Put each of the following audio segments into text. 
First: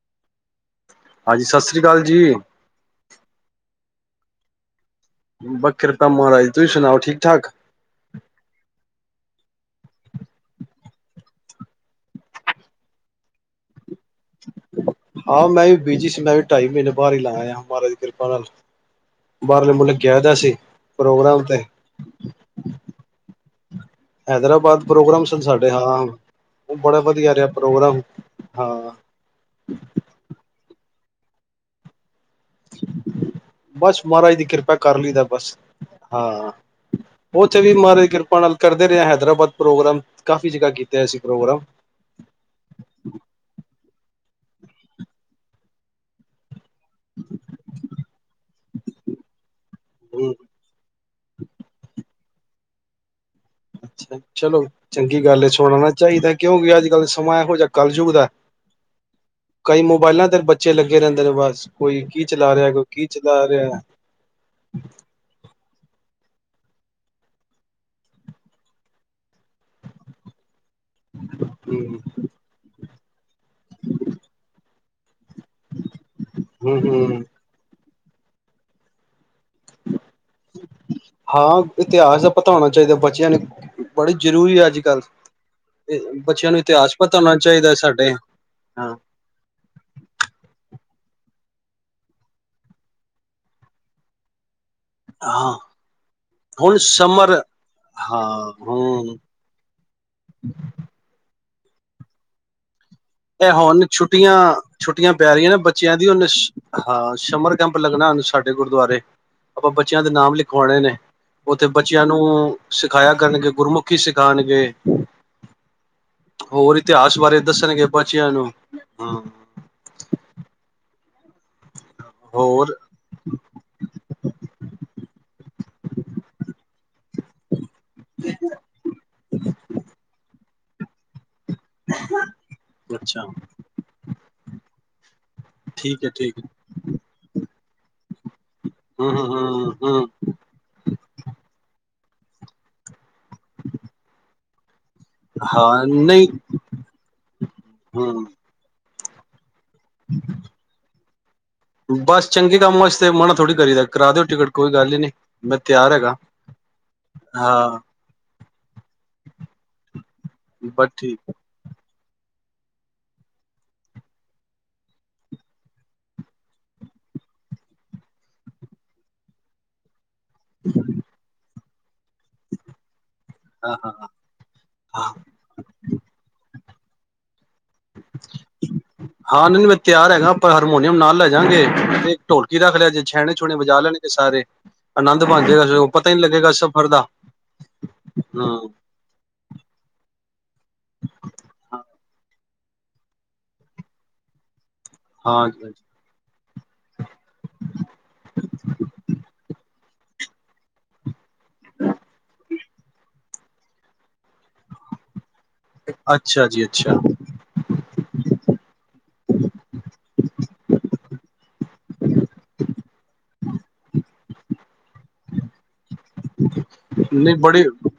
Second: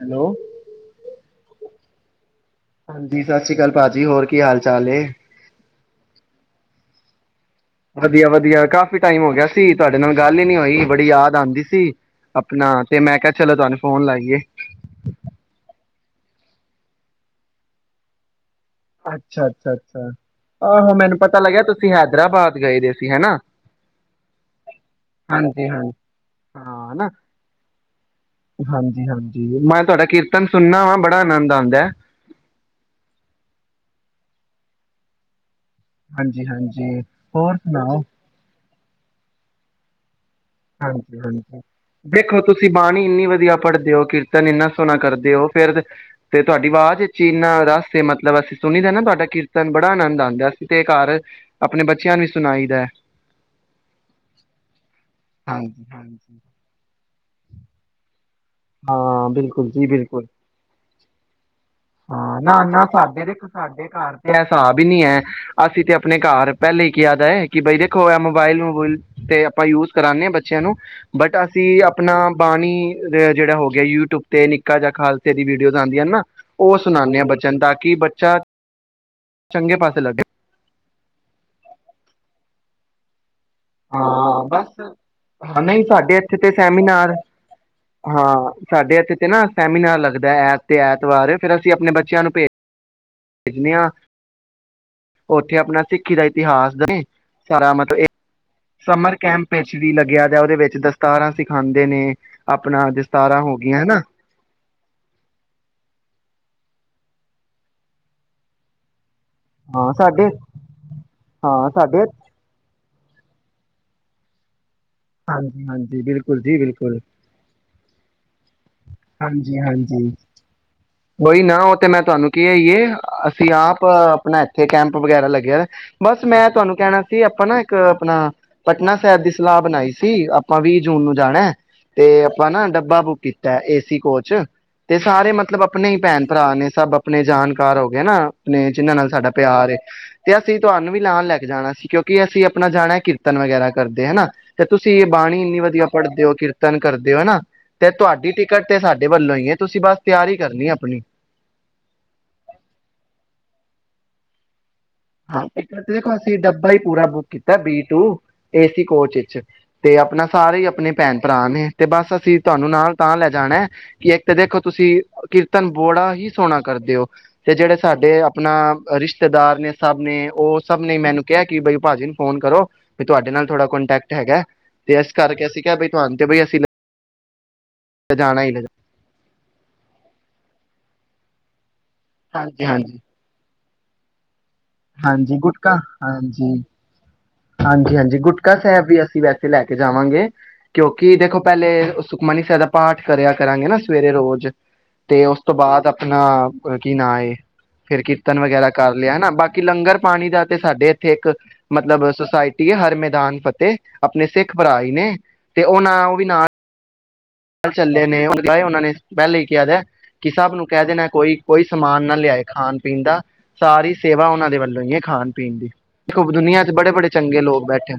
Hello ਹਾਂਜੀ ਸਤਿ ਸ੍ਰੀ ਅਕਾਲ ਜੀ। ਹਾਂਜੀ ਸਤਿ ਸ਼੍ਰੀ ਅਕਾਲ ਭਾਜੀ ਹੋਰ ਕੀ ਹਾਲ ਚਾਲ ਬਸ ਕਿਰਪਾ ਮਹਾਰਾਜ ਤੁਸੀਂ ਸੁਣਾਓ ਠੀਕ ਠਾਕ। ਵਧੀਆ-ਵਧੀਆ ਕਾਫ਼ੀ ਟਾਈਮ ਹੋ ਗਿਆ ਸੀ ਤੁਹਾਡੇ ਨਾਲ ਗੱਲ ਹੀ ਨੀ ਹੋਈ ਬੜੀ ਯਾਦ ਆਉਂਦੀ ਸੀ, ਆਪਣਾ ਤੇ ਮੈਂ ਕਿਹਾ ਚਲੋ ਤੁਹਾਨੂੰ ਫੋਨ ਲਾਈਏ। ਬੀਜੀ ਸੀ ਮੈਂ ਵੀ ਢਾਈ ਮਹੀਨੇ ਬਾਹਰ ਹੀ ਲਾ ਆਇਆ ਮਹਾਰਾਜ ਦੀ ਕਿਰਪਾ ਨਾਲ ਬਾਹਰਲੇ ਮੁਲਕ ਅੱਛਾ-ਅੱਛਾ-ਅੱਛਾ ਗਿਆ ਦਾ ਸੀ ਆਹੋ ਮੈਨੂੰ ਪਤਾ ਪ੍ਰੋਗਰਾਮ ਤੇ ਲੱਗਿਆ ਤੁਸੀਂ ਹੈਦਰਾਬਾਦ ਗਏ ਦੇ ਸੀ ਹਨਾ। ਹੈਦਰਾਬਾਦ ਪ੍ਰੋਗਰਾਮ ਸਨ ਸਾਡੇ ਹਾਂ ਹਾਂਜੀ-ਹਾਂਜੀ। ਉਹ ਹਾਂ ਬੜਾ ਨਾ। ਵਧੀਆ ਰਿਹਾ ਪ੍ਰੋਗਰਾਮ ਹਾਂ। ਹਾਂਜੀ-ਹਾਂਜੀ। ਮੈਂ ਤੁਹਾਡਾ ਕੀਰਤਨ ਸੁਣਨਾ ਵਾ ਬੜਾ ਆਨੰਦ ਆਂਦਾ ਏ। ਬਸ ਮਹਾਰਾਜ ਦੀ ਕਿਰਪਾ ਕਰ ਲਈਦਾ ਬਸ ਹਾਂ ਹਾਂਜੀ-ਹਾਂਜੀ ਉਹ ਹੋਰ ਚਵੀ ਸੁਣਾਓ? ਮਾਹਰਾ ਕਿਰਪਾ ਨਾਲ ਕਰਦੇ ਰਿਹਾ ਹੈਦਰਾਬਾਦ ਪ੍ਰੋਗਰਾਮ ਕਾਫ਼ੀ ਜਗ੍ਹਾ ਕੀਤਾ ਅਸੀਂ ਪ੍ਰੋਗਰਾਮ ਹਾਂਜੀ-ਹਾਂਜੀ ਦੇਖੋ ਤੁਸੀਂ ਬਾਣੀ ਇੰਨੀ ਵਧੀਆ ਪੜ੍ਹਦੇ ਹੋ ਕਿਰਤ ਕੀਰਤਨ ਇੰਨਾ ਸੋਹਣਾ ਕਰਦੇ ਉਹ ਫੇਰ ਤੇ ਤੁਹਾਡੀ ਆਵਾਜ਼ ਵਿੱਚ ਇੰਨਾ ਰਸ ਮਤਲਬ ਅਸੀਂ ਸੁਣੀ ਦਾ ਨਾ ਤੁਹਾਡਾ ਕੀਰ ਤਨ ਤਾਂ ਬੜਾ ਆਨੰਦ ਹਮ ਆਂਦਾ ਸੀ ਤੇ ਘਰ ਆਪਣੇ ਬੱਚਿਆਂ ਨੂੰ ਵੀ ਸੁਣਾਈ ਦਾ ਅੱਛਾ ਚਲੋ ਚੰਗੀ ਗੱਲ ਹੈ, ਹਾਂਜੀ ਸੁਣਨਾ ਚਾਹੀਦਾ ਹਾਂਜੀ ਕਿਉਂਕਿ ਅੱਜ ਕੱਲ੍ਹ ਸਮਾਂ ਇਹੋ ਜਿਹਾ ਕੱਲਯੁਗ ਦਾ ਹਾਂ ਬਿਲਕੁਲ ਕਈ ਜੀ ਬਿਲਕੁਲ ਮੋਬਾਇਲਾਂ ਤੇ ਬੱਚੇ ਲੱਗੇ ਰਹਿੰਦੇ ਨੇ ਬਸ ਕੋਈ ਕੀ ਹਾਂ ਨਾ, ਚਲਾ ਰਿਹਾ ਨਾ ਕੋਈ ਕੀ ਸਾਡੇ ਤੇ ਚਲਾ ਰਿਹਾ ਸਾਡੇ ਘਰ ਤੇ ਐ ਹਿਸਾਬ ਹੀ ਨੀ ਏ ਅਸੀਂ ਤੇ ਆਪਣੇ ਘਰ ਪਹਿਲੇ ਹੀ ਕਿਹਾ ਦਾ ਏ ਕਿ ਬਾਈ ਦੇਖੋ ਇਹ ਮੋਬਾਇਲ ਮੋਬੂਲ ਤੇ ਆਪਾਂ ਯੂਜ ਕਰਾ ਨੇ ਆ ਬਚਿਆ ਬੱਚਿਆਂ ਨੂੰ ਬਟ ਅਸੀਂ ਹਮ ਆਪਣਾ ਬਾਣੀ ਜਿਹੜਾ ਹੋ ਗਿਆ ਯੂਟਿਊਬ ਤੇ ਨਿੱਕਾ ਜਿਹਾ ਖਾਲਸਾ ਦੀ ਵੀਡੀਓਜ਼ ਆਦੀਆਂ ਨਾ ਉਹ ਹਮ ਸੁਣਾ ਨੇ ਹਮ ਆ ਬਚਨ ਤੱਕ ਕਿ ਬੱਚਾ ਚੰਗੇ ਪਾਸੇ ਲੱਗੇ ਹਾਂ ਇਤਿਹਾਸ ਦਾ ਪਤਾ ਹੋਣਾ ਚਾਹੀਦਾ ਬੱਚਿਆਂ ਨੂੰ ਬੜੀ ਹਾਂ ਜ਼ਰੂਰੀ ਹੈ ਬਸ, ਅੱਜ ਨਹੀਂ ਸਾਡੇ ਕੱਲ੍ਹ ਇੱਥੇ ਤੇ ਬੱਚਿਆਂ ਨੂੰ ਇਤਿਹਾਸ ਸੈਮੀਨਾਰ, ਪਤਾ ਹੋਣਾ ਚਾਹੀਦਾ ਸਾਡੇ ਹਾਂ ਹਾਂ ਸਾਡੇ ਇੱਥੇ ਤੇ ਨਾ ਸੈਮੀਨਾਰ ਲੱਗਦਾ ਐ ਤੇ ਐਤਵਾਰ ਫਿਰ ਅਸੀਂ ਆਪਣੇ ਬੱਚਿਆਂ ਨੂੰ ਭੇਜ ਦਿੰਦੇ ਆ ਹਾਂ ਉੱਥੇ ਆਪਣਾ ਸਿੱਖੀ ਦਾ ਇਤਿਹਾਸ ਹੁਣ ਸਮਰ ਸਾਰਾ ਮਤਲਬ ਹਾਂ ਹਮ ਸਮਰ ਕੈਂਪ ਵਿੱਚ ਵੀ ਲੱਗਿਆ ਜਾ ਉਹਦੇ ਵਿੱਚ ਦਸਤਾਰਾਂ ਸਿੱਖ ਖਾਂਦੇ ਨੇ ਆਪਣਾ ਜਿਸ ਤੇ ਹੁਣ ਛੁੱਟੀਆਂ ਛੁੱਟੀਆਂ ਪੈ ਰਹੀਆਂ ਨੇ ਬੱਚਿਆਂ ਦੀ ਉਹਨਾ ਸ਼ ਹਾਂ ਸ਼ਮਰ ਕੈਂਪ ਲੱਗਣਾ ਸਾਡੇ ਗੁਰਦੁਆਰੇ ਆਪਾਂ ਹਾਂ ਬੱਚਿਆਂ ਦੇ ਸਾਡੇ ਨਾਮ ਲਿਖਵਾਉਣੇ ਨੇ ਉੱਥੇ ਹਾਂ ਸਾਡੇ ਬੱਚਿਆਂ ਨੂੰ ਸਿਖਾਇਆ ਕਰਨਗੇ ਗੁਰਮੁਖੀ ਸਿਖਾਣਗੇ ਹਾਂਜੀ ਹਾਂਜੀ ਬਿਲਕੁਲ ਜੀ ਬਿਲਕੁਲ ਬਚਿਆ ਨੂੰ, ਹੂੰ ਓਹੀ ਨਾ ਹੋ ਤੇ ਮੈਂ ਤੁਹਾਨੂੰ ਕਿਹਾ ਹੀ ਏ ਅਸੀਂ ਆਪ ਆਪਣਾ ਇੱਥੇ ਕੈਂਪ ਵਗੈਰਾ ਲੱਗਿਆ ਬਸ ਮੈਂ ਤੁਹਾਨੂੰ ਕਹਿਣਾ ਸੀ ਆਪਾਂ ਨਾ ਇੱਕ ਆਪਣਾ ਪਟਨਾ ਸਾਹਿਬ ਦੀ ਸਲਾਹ ਬਣਾਈ ਸੀ ਆਪਾਂ ਵੀਹ ਜੂਨ ਨੂੰ ਜਾਣਾ ਏ ਤੇ ਆਪਾਂ ਨਾ ਡੱਬਾ ਬੁੱਕ ਅੱਛਾ ਕੀਤਾ ਏਸੀ ਕੋਚ ਤੇ ਸਾਰੇ ਮਤ ਆਪਣੇ ਹੀ ਠੀਕ ਹੈ ਭੈਣ ਠੀਕ ਹੈ ਭਰਾ ਨੇ ਸਭ ਆਪਣੇ ਜਾਣਕਾਰ ਹੋ ਗਏ ਨਾ ਆਪਣੇ ਜਿਹਨਾਂ ਨਾਲ ਹਮ ਸਾਡਾ ਪਿਆਰ ਹਮ ਏ ਹਮ ਹਮ ਤੇ ਅਸੀਂ ਤੁਹਾਨੂੰ ਵੀ ਨਾਲ ਲੈ ਕੇ ਜਾਣਾ ਸੀ ਕਿਉਂ ਕਿ ਅਸੀਂ ਆਪਣਾ ਜਾਣਾ ਕੀਰਤਨ ਵਗੈਰਾ ਕਰਦੇ ਆ ਨਾ ਤੇ ਤੁਸੀਂ ਬਾਣੀ ਇੰਨੀ ਹਾਂ ਵਧੀਆ ਪੜ੍ਹਦੇ ਨਹੀਂ ਹੋ ਕੀਰਤਨ ਕਰਦੇ ਹੋ ਹਨਾ ਤੇ ਹਮ ਤੁਹਾਡੀ ਟਿਕਟ ਤੇ ਸਾਡ ਟੇਬਲ ਲਾਈਏ- ਤੁਸੀਂ ਬਸ ਤਿਆਰੀ ਕਰਨੀ ਆਪਣੀ ਬਸ ਚੰਗੇ ਕੰਮ ਵਾਸਤੇ ਮਨਾ ਥੋੜੀ ਕਰੀ ਦਾ ਕਰਾ ਦਿਓ ਟਿਕਟ ਕੋਈ ਗੱਲ ਹੀ ਨਹੀਂ ਹਾਂ ਮੈਂ ਤਿਆਰ ਦੇਖੋ ਹੈਗਾ ਅਸੀਂ ਡੱਬਾ ਹੀ ਪੂਰਾ ਬੁੱਕ ਕੀਤਾ ਹਾਂ B two A C coach ਇਚ ਤੇ ਆਪਣਾ ਸਾਰੇ ਹੀ ਬਸ ਆਪਣੇ ਭੈਣ ਠੀਕ ਭਰਾ ਨੇ ਤੇ ਬਸ ਅਸੀਂ ਤੁਹਾਨੂੰ ਨਾਲ ਤਾਂ ਲੈ ਜਾਣਾ ਕਿ ਇੱਕ ਤਾਂ ਦੇਖੋ ਤੁਸੀਂ ਕੀਰਤਨ ਬੋੜਾ ਹੀ ਸੋਹਣਾ ਕਰਦੇ ਹੋ ਤੇ ਜਿਹੜੇ ਸਾਡੇ ਆਪਣਾ ਰਿਸ਼ਤੇਦਾਰ ਨੇ ਸਭ ਨੇ ਉਹ ਸਭ ਨੇ ਮੈਨੂੰ ਕਿਹਾ ਕੀ ਬਈ ਭਾ ਜੀ ਫੋਨ ਕਰੋ ਵੀ ਤੁਹਾਡੇ ਨਾਲ ਥੋੜਾ ਹਾਂ ਹਾਂ ਕੋਂਟੈਕਟ ਹੈਗਾ ਤੇ ਹਾਂ ਇਸ ਕਰਕੇ ਅਸੀਂ ਕਿਹਾ ਬਿ ਤੁਹਾਨੂੰ ਤੇ ਬਈ ਅਸੀਂ ਜਾਣਾ ਹੀ ਹਾਂ ਨਈ ਨਈ ਹੈ ਮੈਂ ਤਿਆਰ ਹੈਗਾ ਪਰ ਹਰਮੋ ਨਈ ੳਹਨੁੰ ਨਾਲ ਲੈ ਜਾਾਂਗੇ ਇੱਕ ਢੋਲਕੀ ਹਾਂਜੀ ਰੱਖ ਲਿਆ ਹਾਂਜੀ ਜੇ ਛੇਣੇ ਛੁਣੇ ਜਾ ਲੈਣਗੇ ਸਾਰੇ ਆਨੰਦ ਹਾਂਜੀ ਬਣ ਗੁਟਕਾ ਜਾਏਗਾ ਪਤਾ ਹੀ ਨਹੀਂ ਲੱਗੇਗਾ ਹਾਂਜੀ ਸਫ਼ਰ ਦਾ ਹਾਂਜੀ ਹਾਂਜੀ ਗੁਟਕਾ ਹਮ ਸਾਹਿਬ ਵੀ ਅਸੀਂ ਵੈਸੇ ਲੈ ਕੇ ਜਾਵਾਂਗੇ ਕਿਉਂਕਿ ਦੇਖੋ ਪਹਿਲੇ ਸੁਖਮਨੀ ਸਾਹਿਬ ਦਾ ਪਾਠ ਕਰਿਆ ਕਰਾਂਗੇ ਨਾ ਸਵੇਰੇ ਰੋਜ਼ ਤੇ ਉਸ ਹਾਂ ਤੋਂ ਬਾਅਦ ਆਪਣਾ ਕੀ ਨਾਂ ਏ ਫਿਰ ਕੀਰਤਨ ਵਗੈਰਾ ਕਰ ਲਿਆ ਨਾ ਬਾਕੀ ਲੰਗਰ ਪਾਣੀ ਦਾ ਤੇ ਸਾਡੇ ਇੱਥੇ ਇੱਕ ਮਤਲਬ ਸੋਸਾਇਟੀ ਏ ਹਰ ਮੈਦਾਨ ਫਤ ਤੇ ਆਪਣੇ ਸਿੱਖ ਭਰਾ ਈ ਨੇ ਤੇ ਉਹ ਨਾ ਉਹ ਵੀ ਅੱਛਾ ਨਾਲ ਜੀ ਅੱਛਾ ਚੱਲੇ ਨੇਏ ਉਹਨਾਂ ਨੇ ਪਹਿਲੇ ਹੀ ਕਿਹਾ ਦਾ ਕਿ ਸਭ ਨੂੰ ਕਹਿ ਦੇਣਾ ਕੋਈ ਕੋਈ ਸਮਾਨ ਨਾ ਲਿਆਏ ਖਾਣ ਪੀਣ ਦਾ ਸਾਰੀ ਸੇਵਾ ਉਹਨਾਂ ਦੇ ਵੱਲੋਂ ਹੀ ਏ ਖਾਣ ਪੀਣ ਖੁਬ ਦੁਨੀਆਂ ਚੋ ਬੜੇ ਬੜੇ ਨਹੀਂ ਚੰਗੇ ਬੜੀ ਲੋਗ ਬੈਠੇ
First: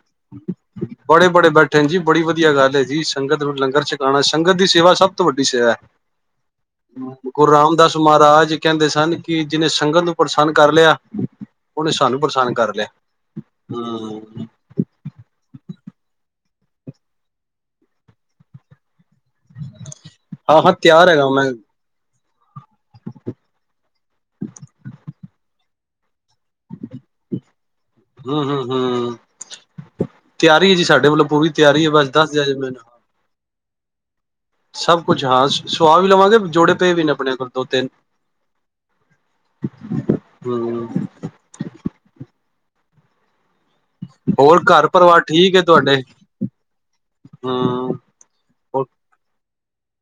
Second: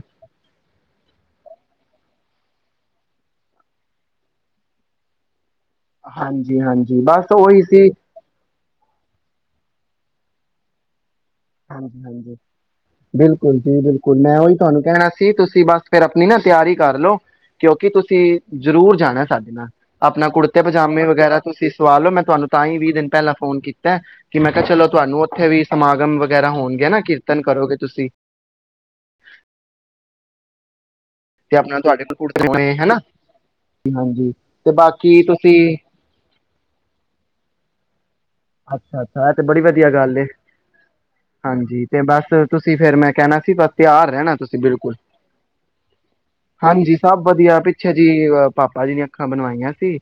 ਬੜੇ ਬੜੇ ਬੈਠੇ ਨ ਜੀ ਬੜੀ ਵਧੀਆ ਗੱਲ ਹੈ ਜੀ ਸੰਗਤ ਨੂੰ ਲੰਗਰ ਛਕਾਉਣਾ ਸੰਗਤ ਦੀ ਸੇਵਾ ਸਭ ਤੋਂ ਵੱਡੀ ਨਿਛੇਆ ਹਾਂਜੀ-ਹਾਂਜੀ ਬਸ ਗੁਰੂ ਉਹੀ ਸੀ ਰਾਮਦਾਸ ਮਹਾਰਾਜ ਕਹਿੰਦੇ ਸਨ ਕਿ ਜਿਹਨੇ ਸੰਗਤ [inaudible] ਪਰੇਸ਼ਾਨ ਕਰ ਲਿਆ ਉਹਨੇ ਹਾਂਜੀ ਸਾਨੂੰ ਹਾਂਜੀ ਪ੍ਰਸੰਨ ਕਰ ਲਿਆ ਬਿਲਕੁਲ ਜੀ ਬਿਲਕੁਲ ਮੈਂ ਹੂੰ ਉਹੀ ਤੁਹਾਨੂੰ ਕਹਿਣਾ ਸੀ ਤੁਸੀਂ ਤੁਸੀਂ ਬਸ ਫਿਰ ਆਪਣੀ ਨਾ ਤਿਆਰੀ ਕਰ ਲਓ ਕਿਉਂਕਿ ਤੁਸੀਂ ਜ਼ਰੂਰ ਜਾਣਾ ਸਾਡੇ ਨਾਲ ਆਪਣਾ ਕੁੜਤੇ ਹਾਂ ਹਾਂ ਪਜਾਮੇ ਤਿਆਰ ਹੈਗਾ ਵਗੈਰਾ ਮੈਂ ਤੁਸੀਂ ਸਵਾ ਲੋ ਮੈਂ ਤੁਹਾਨੂੰ ਤਾਂ ਹੀ, ਵੀਹ ਦਿਨ ਪਹਿਲਾਂ ਫੋਨ ਕੀਤਾ ਕਿ ਮੈਂ ਕਿਹਾ ਚਲੋ ਤੁਹਾਨੂੰ ਉੱਥੇ ਵੀ ਸਮਾਗਮ ਵ ਖੈਰਾਂ ਹੋਣਗੀਆਂ ਨਾ ਕੀਰਤਨ ਕਰੋਗੇ ਤੁਸੀਂ ਹੂੰ ਹੂੰ ਹੂੰ ਤਿਆਰੀ ਹੈ ਜੀ ਸਾਡੀ। ਮੇਰੇ ਵਲੋ ਪੂਰੀ ਤੇ ਆਪਣਾ ਤਿਆਰੀ ਹੈ ਤੁਹਾਡੇ ਬਸ ਕੋਲ ਦੱਸ ਦੇਯੋ ਕੁੜਤੇ ਜੇ ਹੋਣੇ ਮੈਨੂੰ। ਹਨਾ ਹਾਂਜੀ। ਤੇ ਸਭ ਬਾਕੀ ਕੁਛ ਹਾਂ ਤੁਸੀਂ ਸੁਵਾ ਵੀ ਲਵਾਂਗੇ ਜੋੜੇ ਪਏ ਵੀ ਨੇ ਆਪਣੇ ਕੋਲ ਦੋ-ਤਿੰਨ। ਅੱਛਾ-ਅੱਛਾ ਇਹ ਤੇ ਬੜੀ ਵਧੀਆ ਗੱਲ ਏ ਹੂੰ ਹਾਂਜੀ ਤੇ ਬਸ ਤੁਸੀਂ ਫਿਰੇ ਮੈਂ ਕਹਿਣਾ ਸੀ ਬਸ ਤਿਆਰ ਰਹਿਣਾ ਤੁਸੀਂ ਹੋਰ ਘਰ ਬਿਲਕੁਲ, ਪਰਿਵਾਰ ਠੀਕ ਹੈ ਤੁਹਾਡੇ ਹਾਂਜੀ ਸਭ ਵਧੀਆ ਪਿੱਛੇ ਹੂੰ ਜੀ ਪਾਪਾ ਜੀ ਦੀਆਂ ਅੱਖਾਂ ਬਣਵਾਈਆਂ। ਜੀ,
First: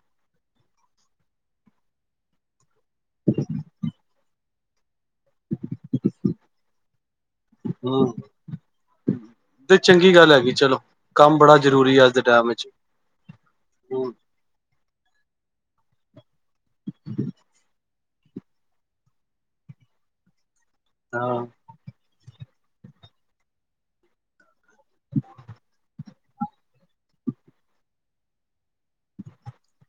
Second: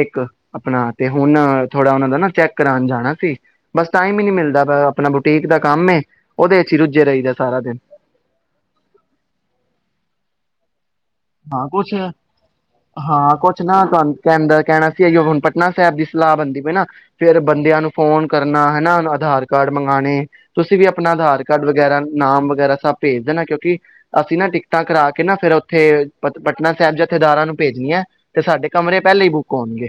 ਇੱਕ ਆਪਣਾ ਤੇ ਹੁਣ ਥੋੜਾ ਉਹਨਾ ਦਾ ਨਾ ਚੈੱਕ ਕਰਾਨ ਜਾਣਾ ਸੀ ਬਸ ਟਾਈਮ ਹੀ ਨਹੀ ਮਿਲਦਾ। ਬੈ ਆ ਆਪਣਾ ਬੁਟੀਕ ਦਾ ਕੰਮ ਏ ਉਹਦੇ ਚੋ ਰੁਜੇ ਰਇਦੇ ਸਾਰਾ ਦਿਨ। ਹੂੰ ਤੇ ਚੰਗੀ ਗੱਲ ਹੈਗੀ ਚਲੋ ਕੰਮ ਬੜਾ ਹਾਂ ਕੁਛ ਜ਼ਰੂਰੀ ਹੈ ਅੱਜ ਦੇ ਟਾਈਮ ਵਿੱਚ ਹਾਂ ਕੁਛ ਨਾ ਹੂੰ, ਤੂਹਾਨੂੰ ਤਾ ਕਹਿਣਾ ਸੀ ਏਔ ਹੁਣ ਪਚੀਸ ਨਾ ਸਾਹਿਬ ਦੀ ਸਲਾਹ ਬਣਦੀ ਪਈ ਨਾ ਫ਼ਿਰ ਬੰਦਿਆ ਨੂੰ ਫ਼ੋਨ ਕਰਨਾ ਹੈਨਾ, ਅਧਾਰ ਕਾਰਡ ਮੰਗਾਣੇ ਤੁਸੀਂ ਵੀ ਆਪਣਾ ਆਧਾਰ ਹਾਂ ਕਾਰਡ ਵਗੈਰਾ ਨਾਮ ਵਗੈਰਾ ਸਭ ਭੇਜ ਦੇਣਾ ਕਿਉੰਕਿ ਅਸੀਂ ਨਾ ਟਿਕਟਾਂ ਕਰਾ ਕੇ ਫਿਰ ਉੱਥੇ ਪ ਪਟਨਾ ਸਾਹਿਬ ਜਥੇਦਾਰਾਂ ਨੂੰ ਭੇਜਣੀਆਂ ਤੇ ਸਾਡੇ ਕਮਰੇ ਪਹਿਲਾਂ ਹੀ ਬੁੱਕ ਹੋਣਗੇ।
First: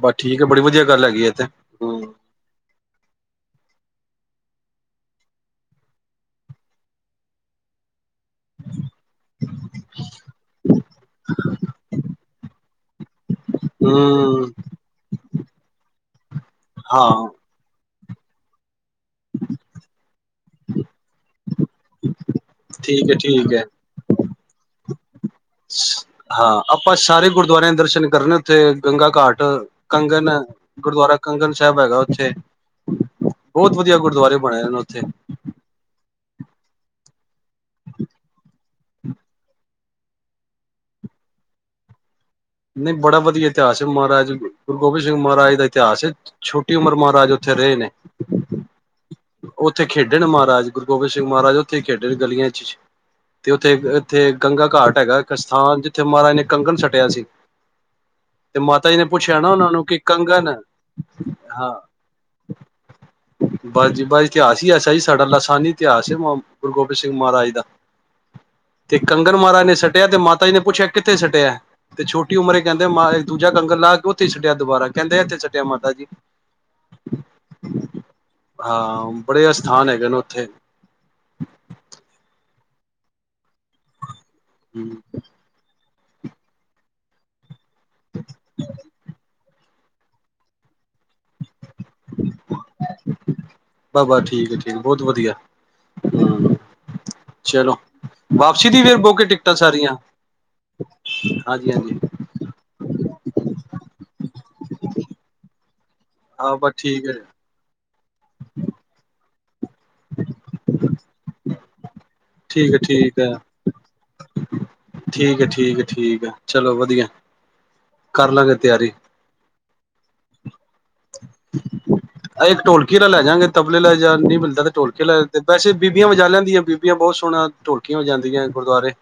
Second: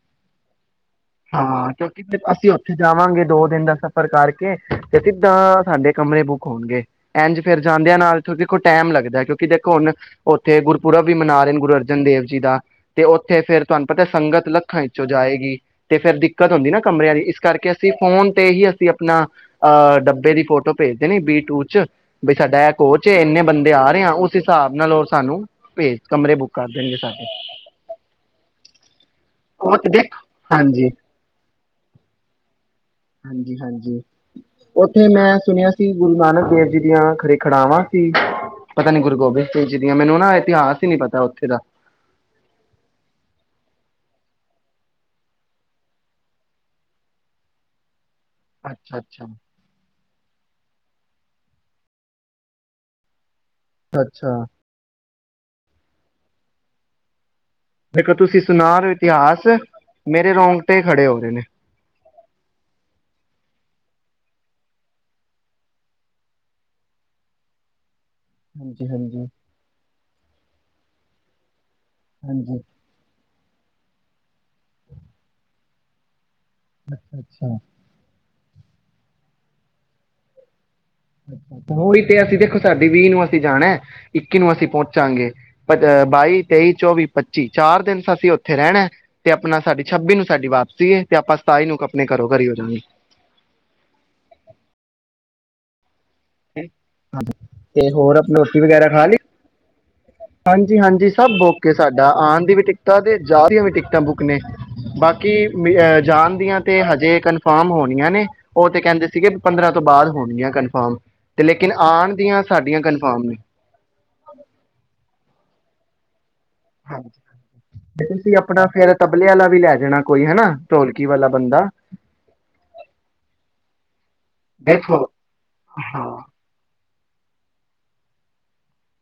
ਬਸ ਠੀਕਏ ਬੜੀ ਵਧੀਆ। ਗੱਲ ਹੈਗੀ ਹੈ ਤੇ ਹਾਂ ਹਮ ਕਿਉੰਕਿ ਓਥੇ ਅਸੀਂ ਆ ਜਾਵਾਂਗੇ ਦੋ ਦਿਨ ਦਾ ਸਫ਼ਰ ਕਰ ਕੇ ਤੇ ਸਿੱਧਾ ਸਾਡੇ ਕਮਰੇ ਬੁੱਕ ਹੋਣਗੇ ਐਂਜ ਫ਼ਿਰ ਜਾਂਦਿਆ ਨਾਲ ਦੇਖੋ ਟਾਈਮ ਲਗਦਾ ਕਿਉੰਕਿ ਦੇਖੋ ਹੁਣ ਉਥੇ ਗੁਰਪੁਰਬ ਵੀ ਮਨਾ ਰਹੇ ਨੇ ਗੁਰੂ ਅਰਜਨ ਦੇਵ ਜੀ ਦਾ ਤੇ ਓਥੇ ਫਿਰ ਤੁਹਾਨੂੰ ਪਤਾ ਸੰਗਤ ਹਮ ਲੱਖਾ ਵਿਚੋਂ ਜਾਏਗੀ ਫਿਰ ਦਿੱਕਤ ਹੁੰਦੀ ਆਹ ਨਾ ਕਮਰਿਆਂ ਦੀ ਹਾਂ ਇਸ ਕਰ ਕੇ ਅਸੀਂ ਫ਼ੋਨ ਤੇ ਅਸੀ ਆਪਨਾ ਅ ਡਬੇ ਦੀ ਫ਼ੋਟੋ ਭੇਜ ਦੇਣੀ ਬੀ ਟੂ ਚ। ਬਈ ਸਾਡਾ ਇਹ ਕੋਚ ਠੀਕ ਹੈ ਏ, ਐਨੇ ਠੀਕ ਹੈ ਬੰਦੇ ਆ ਰਹੇ ਆ ਓਸੇ ਹਿਸਾਬ ਨਾਲ ਉਸ ਹਾਂ ਆਪਾਂ ਸਾਡੇ ਸਾਰੇ ਗੁਰਦੁਆਰਿਆਂ ਦੇ ਦਰਸ਼ਨ ਕਰਨੇ ਉੱਥੇ ਗੰਗਾ ਘਾਟ ਉਹ ਤੇ ਦੇਖ ਕੰਗਨ ਹਾਂਜੀ ਗੁਰਦੁਆਰਾ ਕੰਗਨ ਸਬ ਹੈਗਾ ਉੱਥੇ। ਬਹੁਤ ਵਧੀਆ ਹਾਂਜੀ-ਹਾਂਜੀ ਗੁਰਦੁਆਰੇ ਬਣੇ ਨੇ ਉੱਥੇ ਮੈਂ ਸੁਣਿਆ ਸੀ ਗੁਰੂ ਨਾਨਕ ਦੇਵ ਜੀ ਦੀਆਂ ਖੜ-ਖੜਾਵਾਂ ਸੀ, ਪਤਾ ਨੀ ਗੁਰੂ ਗੋਬਿੰਦ ਸਿੰਘ ਜੀ ਦੀਆਂ ਮੈਨੂੰ ਨਾ ਇਤਿਹਾਸ ਹੀ ਨੀ ਪਤਾ ਉੱਥੇ ਦਾ। ਨਹੀਂ ਬੜਾ ਵਧੀਆ ਇਤਿਹਾਸ ਹੈ ਮਹਾਰਾਜ ਗੁਰੂ ਗੋਬਿੰਦ ਸਿੰਘ ਮਹਾਰਾਜ ਦਾ ਇਤਿਹਾਸ ਹੈ ਛੋਟੀ ਉਮਰ ਮਹਾਰਾਜ ਉੱਥੇ ਰਹੇ ਨੇ। ਅੱਛਾ ਅ ਉੱਥੇ ਖੇਡਣ ਮਹਾਰਾਜ ਗੁਰੂ ਗੋਬਿੰਦ ਸਿੰਘ ਮਹਾਰਾਜ ਉੱਥੇ ਖੇਡੇ ਨੇ ਗਲੀਆਂ ਚ ਤੇ ਉੱਥੇ ਇੱਥੇ ਅੱਛਾ ਗੰਗਾ ਘਾਟ ਹੈਗਾ ਇੱਕ ਸਥਾਨ ਜਿੱਥੇ ਮਹਾਰਾਜ ਨੇ ਕੰਗਣ ਸਟਿਆ ਸੀ ਇੱਕ ਤੁਸੀਂ ਤੇ ਸੁਣਾ ਮਾਤਾ ਰਹੇ ਜੀ ਨੇ ਪੁੱਛਿਆ ਇਤਿਹਾਸ ਨਾ ਉਹਨਾਂ ਨੂੰ ਕਿ ਮੇਰੇ ਕੰਗਣ ਰੌਂਗਟੇ ਖੜੇ ਹੋ ਗਏ ਨੇ। ਹਾਂ ਬਸ ਜੀ ਬਸ ਇਤਿਹਾਸ ਹੀ ਐਸਾ ਜੀ ਸਾਡਾ ਲਾਸਾਨੀ ਇਤਿਹਾਸ ਗੁਰੂ ਗੋਬਿੰਦ ਸਿੰਘ ਮਹਾਰਾਜ ਦਾ ਹਾਂਜੀ ਤੇ ਹਾਂਜੀ ਕੰਗਨ ਮਹਾਰਾਜ ਨੇ ਸੱਟ ਤੇ ਮਾਤਾ ਜੀ ਨੇ ਪੁੱਛਿਆ ਕਿੱਥੇ ਸੁੱਟਿਆ ਏ ਤੇ ਛੋਟੀ ਹਾਂਜੀ ਉਮਰ ਚ ਕਹਿੰਦੇ ਮਾਏ ਦੂਜਾ ਕੰੰਗਨ ਲਾ ਕੇ ਉੱਥੇ ਛੱਡਿਆ ਦੁਬਾਰਾ ਕਹਿੰਦੇ ਇੱਥੇ ਸੁੱਟਿਆ ਮਾਤਾ ਜੀ ਅੱਛਾ ਅੱਛਾ ਹਾਂ ਬੜੇ ਅਸਥਾਨ ਹੈਗੇ ਨੇ ਉੱਥੇ ਅੱਛਾ ਹੋ ਹੀ ਤੇ ਅਸੀਂ ਦੇਖੋ ਸਾਡੀ ਵੀਹ ਨੂੰ ਏ ਅਸੀਂ ਜਾਣਾ ਇੱਕੀ ਨੂੰ ਅਸੀਂ ਪਹੁੰਚਾਂਗੇ ਪਰ ਬਾਈ, ਤੇਈ, ਚੌਵੀ, ਪੱਚੀ ਚਾਰ ਦਿਨ ਅਸੀਂ ਉੱਥੇ ਰਹਿਣਾ ਤੇ ਆਪਣਾ ਸਾਡੀ ਛੱਬੀ ਨੂੰ ਸਾਡੀ ਵਾਪਸੀ ਏ ਤੇ ਆਪਾਂ ਸਤਾਹੀ ਨੂੰ ਆਪਣੇ ਘਰੋਂ ਘਰੇ ਹੋ ਜਾਣਾ ਏ। ਹੂੰ ਚਲੋ, ਤੇ ਹੋਰ ਆਪਣੀ ਰੋਟੀ ਵਾਪਸੀ ਦੀ ਵਗੈਰਾ ਵੀ ਖਾ ਲਈ ਬੁੱਕ ਨੇ ਟਿਕਟਾਂ ਸਾਰੀਆਂ ਹਾਂਜੀ, ਹਾਂਜੀ ਸਭ ਬੁੱਕ ਹੈ ਹਾਂਜੀ ਹਾਂਜੀ ਸਾਡਾ ਆਣ ਦੀ ਵੀ ਟਿਕਟਾਂ ਤੇ ਜਾਣ ਦੀਆਂ ਵੀ ਟਿਕਟਾਂ ਬੁੱਕ ਨੇ ਬਾਕੀ ਜਾਣ ਹਾਂ ਦੀਆਂ ਬਸ ਤੇ ਠੀਕ ਹੈ ਹਜੇ ਕਨਫਰਮ ਹੋਣੀਆਂ ਨੇ ਉਹ ਤੇ ਕਹਿੰਦੇ ਸੀਗੇ ਪੰਦਰਾਂ ਤੋਂ ਬਾਅਦ ਹੋਣਗੀਆਂ ਕਨਫਰਮ ਤੇ ਲੇ ਕਿਨ ਆਣ ਠੀਕ ਹੈ, ਠੀਕ ਹੈ। ਠੀਕ ਹੈ, ਠੀਕ ਹੈ, ਠੀਕ ਆ। ਹਾਂਜੀ, ਤੇ ਤੁਸੀਂ ਲਾਂਗੇ ਆਪਣਾ ਫੇਰ ਤਬਲੇ ਵਾਲਾ ਵੀ ਲੈ ਜਾਣਾ ਕੋਈ ਹਨਾ ਢੋਲਕੀ ਵਾਲਾ ਬੰਦਾ ਆ ਇੱਕ ਢੋਲਕੀ ਆਲਾ ਲੈ ਜਾਗੇ ਤਬਲੇ ਆਲਾ ਜੇ ਨਹੀਂ ਮਿਲਦਾ ਤੇ ਦੇਖੋ ਢੋਲਕੀ ਲੈ, ਵੈਸੇ ਬੀਬੀਆਂ ਹਾਂ ਵਜਾ ਲਿਆਂਦੀਆਂ ਬੀਬੀਆਂ ਬਹੁਤ ਸੋਹਣਾ ਢੋਲਕੀਆਂ ਹੋ ਜਾਂਦੀਆਂ ਗੁਰਦੁਆਰੇ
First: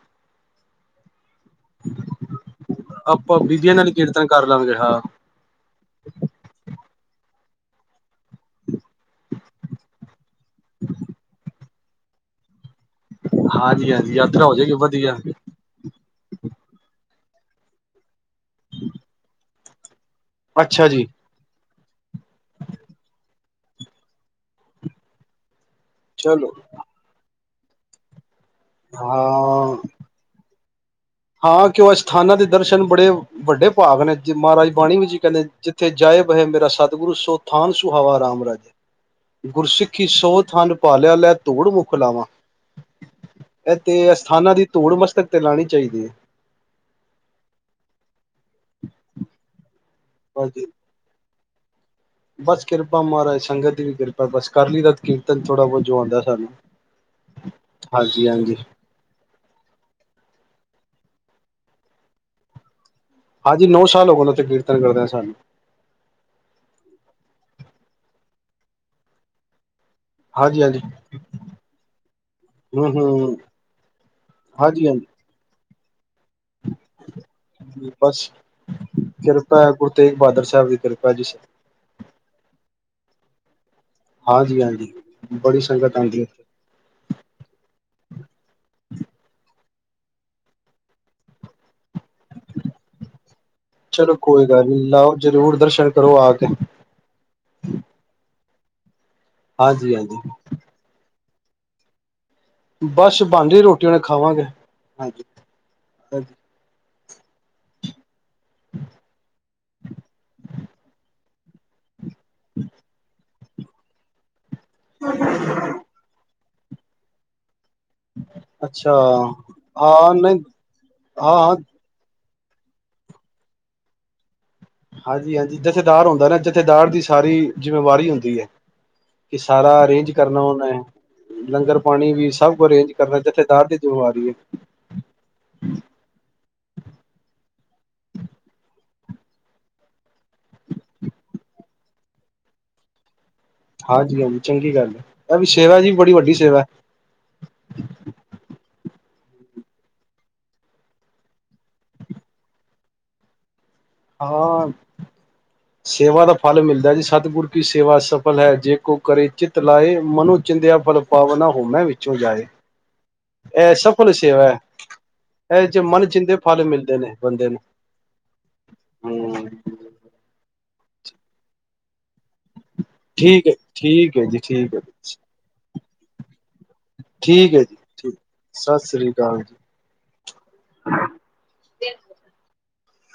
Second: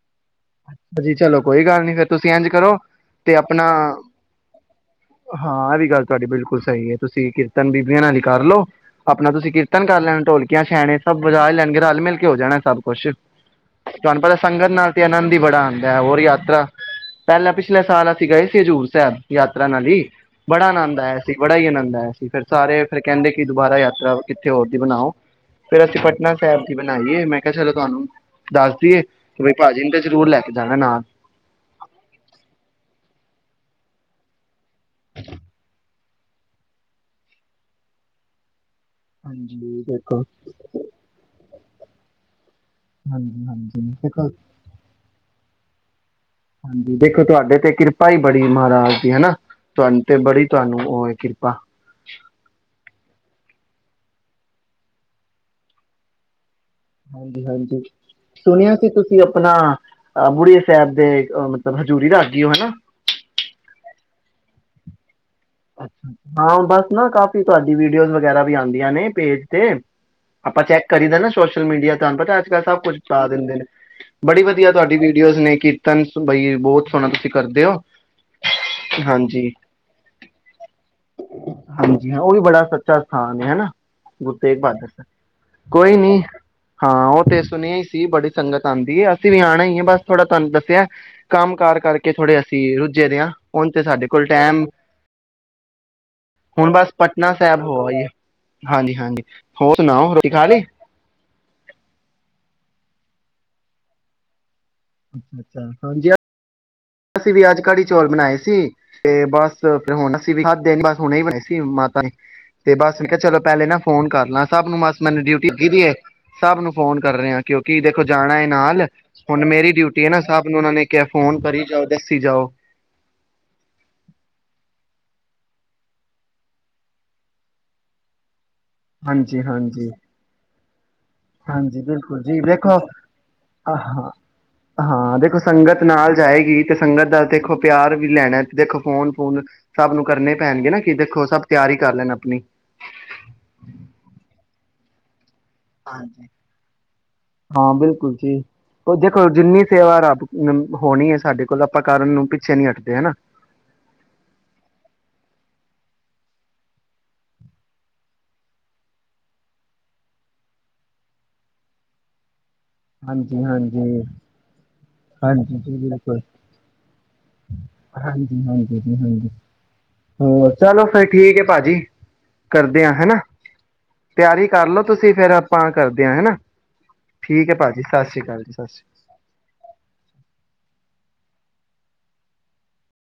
ਐਸ ਜੀ ਚਲੋ ਕੋਈ ਗੱਲ ਨੀ ਫੇਰ ਤੁਸੀਂ ਇੰਝ ਕਰੋ ਤੁਸੀਂ ਆਪਾਂ ਆਪਣਾ ਬੀਬੀਆਂ ਨਾਲ ਕੀਰਤਨ ਕਰ ਲਾਂਗੇ ਹਾਂ ਹਾਂ ਇਹ ਵੀ ਗੱਲ ਤੁਹਾਡੀ ਬਿਲਕੁਲ ਸਹੀ ਏ। ਤੁਸੀਂ ਕੀਰਤਨ ਬੀਬੀਆਂ ਨਾਲ ਹੀ ਕਰ ਲੋ ਆਪਣਾ ਤੁਸੀਂ ਕੀਰਤਨ ਕਰ ਲੈਣਾ ਢੋਲਕੀਆਂ, ਛੈਣੇ ਸਭ ਵਜਾ ਲੈਣਗੇ ਰਲ ਮਿਲ ਕੇ ਹੋ ਜਾਣਾ ਸਭ। ਕੁੁਛ ਹਾਂਜੀ ਹਾਂਜੀ ਤੁਹਾਨੂੰ ਪਤਾ ਯਾਤਰਾ ਹੋ ਸੰਗਤ ਜਾਏਗੀ ਨਾਲ ਹੀ ਵਧੀਆ ਆਨੰਦ [unintelligible] ਹੋਰ ਯਾਤਰਾ ਪਹਿਲਾਂ ਪਿਛਲੇ ਸਾਲ ਗਏ ਸੀ ਹਜ਼ੂਰ ਸਾਹਿਬ ਯਾ [unintelligible] ਬੜਾ ਅੱਛਾ ਆਨੰਦ ਜੀ। ਆਇਆ, ਸੀ ਬੜਾ ਹੀ ਆਨੰਦ ਸੀ ਫਿਰ ਸਾਰੇ ਫਿਰ ਕਹਿੰਦੇ ਕਿ ਦੁਬਾਰਾ ਯਾਤਰਾ ਕਿੱਥੇ ਹੋਰ ਦੀ ਬਣਾਓ ਫੇਰ ਅਸੀਂ ਪਟਨਾ ਚਲੋ ਸਾਹਿਬ ਦੀ ਬਣਾਈਏ ਮੈਂ ਕ ਚੱਲ ਤੁਹਾਨੂੰ ਦੱਸ ਦੀਏ ਕਿ ਬਈ ਹਾਂ ਭਾਜੀ ਦੇ ਉ ਲੈ ਕੇ ਜਾਣਾ ਨਾਲ ਹਾਂ ਕਿਉਂ ਐ ਸਥਾਨਾਂ ਦੇ ਦਰਸ਼ਨ ਬੜੇ ਵੱਡੇ ਭਾਗ ਨੇ ਮਹਾਰਾਜ ਬਾਣੀ ਵੀ ਜੀ ਕਹਿੰਦੇ ਜਿੱਥੇ ਜਾਇਬ ਹੈ ਮੇਰਾ ਸਤਿਗੁਰੂ ਸੋਥਾਨ ਸੁਹਾਵਾ ਰਾਮ ਰਾਜੇ। ਹਾਂਜੀ ਗੁਰਸਿੱਖੀ ਦੇਖੋ ਸੌ ਥਾਨ ਪਾਲਿਆ ਲੈ ਧੂੜ ਮੁਖ ਖੁਲਾਵਾਂ ਹਾਂਜੀ ਇਹ ਹਾਂਜੀ ਤੇ ਦੇਖੋ ਅਸਥਾਨਾਂ ਦੀ ਧੂੜ ਮਸਤਕ ਤੇ ਲਾਉਣੀ ਚਾਹੀਦੀ ਹੈ। ਹਾਂਜੀ, ਦੇਖੋ ਤੁਹਾਡੇ ਤੇ ਕਿਰਪਾ ਹੀ ਬੜੀ ਮਹਾਰਾਜ ਦੀ ਹਨਾ। ਤੁਹਾਨੂੰ ਤੇ ਬੜੀ ਹਾਂਜੀ ਤੁਹਾਨੂੰ ਉਹ ਵਾਹ ਬਸ ਕਿਰਪਾ ਮਹਾਰਾਜ ਸੰਗਤ ਦੀ ਵੀ ਕਿਰਪਾ ਬਸ ਕਰ ਲਈ ਤਾਂ ਕੀਰਤਨ ਥੋੜ੍ਹਾ ਬਹੁਤ ਜੋ ਆਉਂਦਾ ਸਾਨੂੰ ਹਾਂਜੀ -ਹਾਂਜੀ ਸੁਣਿਆ ਸੀ ਤੁਸੀਂ ਆਪਣਾ ਬੁੜਿਏ ਸਾਹਿਬ ਦੇ ਮਤਲਬ ਹਜ਼ੂਰੀ ਰਾਗੀ ਹੋ ਹਨਾ। ਹਾਂਜੀ ਨੋ ਸਾਲ ਹੋ ਗਏ ਤੇ ਕੀਰਤਨ ਕਰਦੇ ਹਾਂ ਸਾਨੂੰ ਅੱ ਹਾਂ ਬਸ ਨਾ ਕਾਫੀ ਤੁਹਾਡੀ ਵੀਡੀਓਜ਼ ਵਗੈਰਾ ਵੀ ਆਉਂਦੀਆਂ ਨੇ ਪੇਜ ਤੇ ਆਪਾਂ ਹਾਂਜੀ ਹਾਂਜੀ ਚੈੱਕ ਕਰੀ ਦ ਨਾ ਸੋਸ਼ਲ ਮੀਡੀਆ ਤੁਹਾਨੂੰ ਪਤਾ ਅੱਜ ਕੱਲ ਸਭ ਹੂੰ ਕੁਛ ਕਰ ਹੂੰ ਦਿੰਦੇ ਨੇ ਬੜੀ ਵਧੀਆ ਹਾਂਜੀ ਤੁਹਾਡੀ ਵੀਡੀਓਜ਼ ਨੇ ਕੀ ਤਨ ਬਾਈ ਬਹੁਤ ਸੋਹਣਾ ਤੁਸੀਂ ਕਰਦੇ ਹੋ ਹਾਂਜੀ ਬਸ ਹਾਂਜੀ ਕਿਰਪਾ ਹੈ ਗੁਰੂ ਤੇਗ ਬਹਾਦਰ ਸਾਹਿਬ ਦੀ ਕਿਰਪਾ ਜੀ ਹਾਂਜੀ ਹਾਂ ਉਹ ਵੀ ਬੜਾ ਥਾਂ ਨੇ ਹਨਾ। ਗੁਰੂ ਤੇਗ ਹਾਂਜੀ ਹਾਂਜੀ ਬਹਾਦਰ ਬੜੀ ਕੋਈ ਸੰਗਤ ਨੀ ਆਉਂਦੀ ਉੱਥੇ ਹਾਂ ਉਹ ਤੇ ਸੁਣਿਆ ਹੀ ਸੀ ਬੜੀ ਸੰਗਤ ਆਉਂਦੀ ਹੈ ਅਸੀਂ ਵੀ ਆਉਣਾ ਹੀ ਏ। ਬਸ ਥੋੜਾ ਤੁਹਾਨੂੰ ਦੱਸਿਆ ਕੰਮ ਕਾਰ ਕਰਕੇ ਕੇ ਥੋੜੇ ਅਸੀਂ ਰੁੱਝੇ ਦੇ ਹਾਂ ਹੁਣ ਤੇ ਸਾਡੇ ਕੋਲ ਟਾਈਮ ਜ਼ਰੂਰ ਦਰਸ਼ਨ ਕਰੋ ਆ ਕੇ ਹੁਣ ਬਸ ਪਟਨਾ ਸਾਹਿਬ ਹੋ ਆਈਏ ਹਾਂਜੀ ਹਾਂਜੀ ਹੋਰ ਹਾਂਜੀ ਸੁਣਾਓ ਹਾਂਜੀ ਰੋਟੀ ਖਾ ਲਈ ਬਸ ਬਣਦੀ ਰੋਟੀ ਉਹਨੇ ਖਾਵਾਂਗੇ ਹਾਂਜੀ ਅੱਛਾ ਅੱਛਾ ਹਾਂਜੀ ਹਾਂ ਅਸੀਂ ਵੀ ਅੱਜ ਕੜੀ ਚੌਲ ਬਣਾਏ ਸੀ ਤੇ ਬਸ ਫਿਰ ਹੁਣ ਅਸੀਂ ਵੀੱ ਖਾਂਦੇ ਨ, ਬਸ ਹੁਣੇ ਬਣਾਏ ਸੀ ਮਾਤਾ ਨੇ ਤੇ ਬਸ ਮੈਂ ਕਿਹਾ ਚਲੋ ਪਹਿਲੇ ਨਾ ਫੋਨ ਕਰਲਾ ਸਭ ਨੂੰ ਮਸ ਮੈਨੂੰ ਡਿਊਟੀ ਦਿਤੀ ਦੀ ਏ ਸਭ ਨੂੰ ਫੋਨ ਕਰ ਰੇ ਹਾ ਕਿਉਂਕਿ ਦੇਖੋ ਜਾਣਾ ਏ ਨਾਲ, ਅੱਛਾ ਹੁਣ ਮੇਰੀ ਡਿਊਟੀ ਹੈ ਹਾਂ ਨਾ ਨਹੀਂ ਸਾਹਿਬ ਨੂੰ ਉਹ ਨੇ ਕਿਹਾ ਹਾਂ ਫੋਨ ਹਾਂ ਕਰੀ ਜਾਓ ਤੇ ਤੁਸੀਂ ਜਾਓ ਹਾਂਜੀ ਹਾਂਜੀ ਜਥੇਦਾਰ ਹੁੰਦਾ ਨਾ ਜਥੇਦਾਰ ਦੀ ਸਾਰੀ ਜਿੰਮੇਵਾਰੀ ਹੁੰਦੀ ਹੈ ਕਿ ਹਾਂਜੀ, ਸਾਰਾ ਹਾਂਜੀ, ਅਰੇਂਜ ਕਰਨਾ ਔਨਾਂ ਹੈ ਹਾਂਜੀ ਬਿਲਕੁਲ ਜੀ ਵੇਖੋ ਜਥੇਦਾਰ ਹਾਂ ਦੀ ਜ਼ਿੰਮੇਵਾਰੀ ਹੈ ਹਾਂ ਦੇਖੋ ਸੰਗਤ ਨਾਲ ਜਾਏਗੀ ਇੱਕ ਸੰਗਤ ਦਾ ਦੇਖੋ ਪਿਆਰ ਵੀ ਲੈਣਾ ਦੇਖੋ ਫੋਨ ਫੋਨ ਸਭ ਨੂੰ ਕਰਨੇ ਪੈਣਗੇ ਨਾ ਕਿ ਦੇਖੋ ਸਭ ਤਿਆਰੀ ਕਰ ਲੈਣ ਆਪਣੀ ਹਾਂਜੀ ਹਾਂਜੀ ਚੰਗੀ ਗੱਲ ਹੈ ਇਹ ਵੀ ਸੇਵਾ ਜੀ ਬੜੀ ਹਾਂਜੀ ਵੱਡੀ ਸੇਵਾ ਹੈ ਹੁਣ ਦੇਖੋ ਜਿੰਨੀ ਸੇਵਾ ਰੱਬ ਹੋਣੀ ਹੈ ਸਾਡੇ ਕੋਲ ਆਪਾਂ ਕਰਨ ਨੂੰ ਪਿੱਛੇ ਨੀ ਹਟਦੇ ਹੈ ਨਾ ਹਾਂ ਸੇਵਾ ਦਾ ਫਲ ਮਿਲਦਾ ਜੀ ਸਤਿਗੁਰੂ ਕੀ ਸੇਵਾ ਸਫਲ ਹੈ ਜੇ ਕੋਈ ਕਰੇ ਚਿੱਤ ਲਾਏ ਮਨੋ ਚਿੰਦਿਆ ਫਲ ਪਾਵਨਾ ਹੋਮੈ ਵਿੱਚੋਂ ਜਾਏ ਹਾਂਜੀ, ਇਹ ਹਾਂਜੀ, ਸਫਲ ਹੀ ਸੇਵਾ ਹੈ ਹਾਂਜੀ ਇਹਦੇ ਜੀ ਚ ਮਨ ਬਿਲਕੁਲ ਚਿੰਦੇ ਫਲ ਮਿਲਦੇ ਨੇ ਬੰਦੇ ਨੂੰ ਹਾਂਜੀ, ਹਾਂਜੀ ਜੀ ਹਾਂਜੀ। ਹੋਰ ਚਲੋ ਫਿਰ ਠੀਕ ਹੈ ਭਾਜੀ ਕਰਦੇ ਹਾਂ ਹੈਨਾ ਠੀਕ ਹੈ ਠੀਕ ਹੈ ਜੀ ਤਿਆਰੀ ਕਰ ਠੀਕ ਹੈ ਲਓ ਤੁਸੀਂ ਫਿਰ ਆਪਾਂ ਕਰਦੇ ਹੈ ਨਾ ਠੀਕ ਹੈ ਜੀ ਅਕਾਲ। ਸਤਿ ਸ੍ਰੀ ਅਕਾਲ ਜੀ ਬਿਲਕੁਲ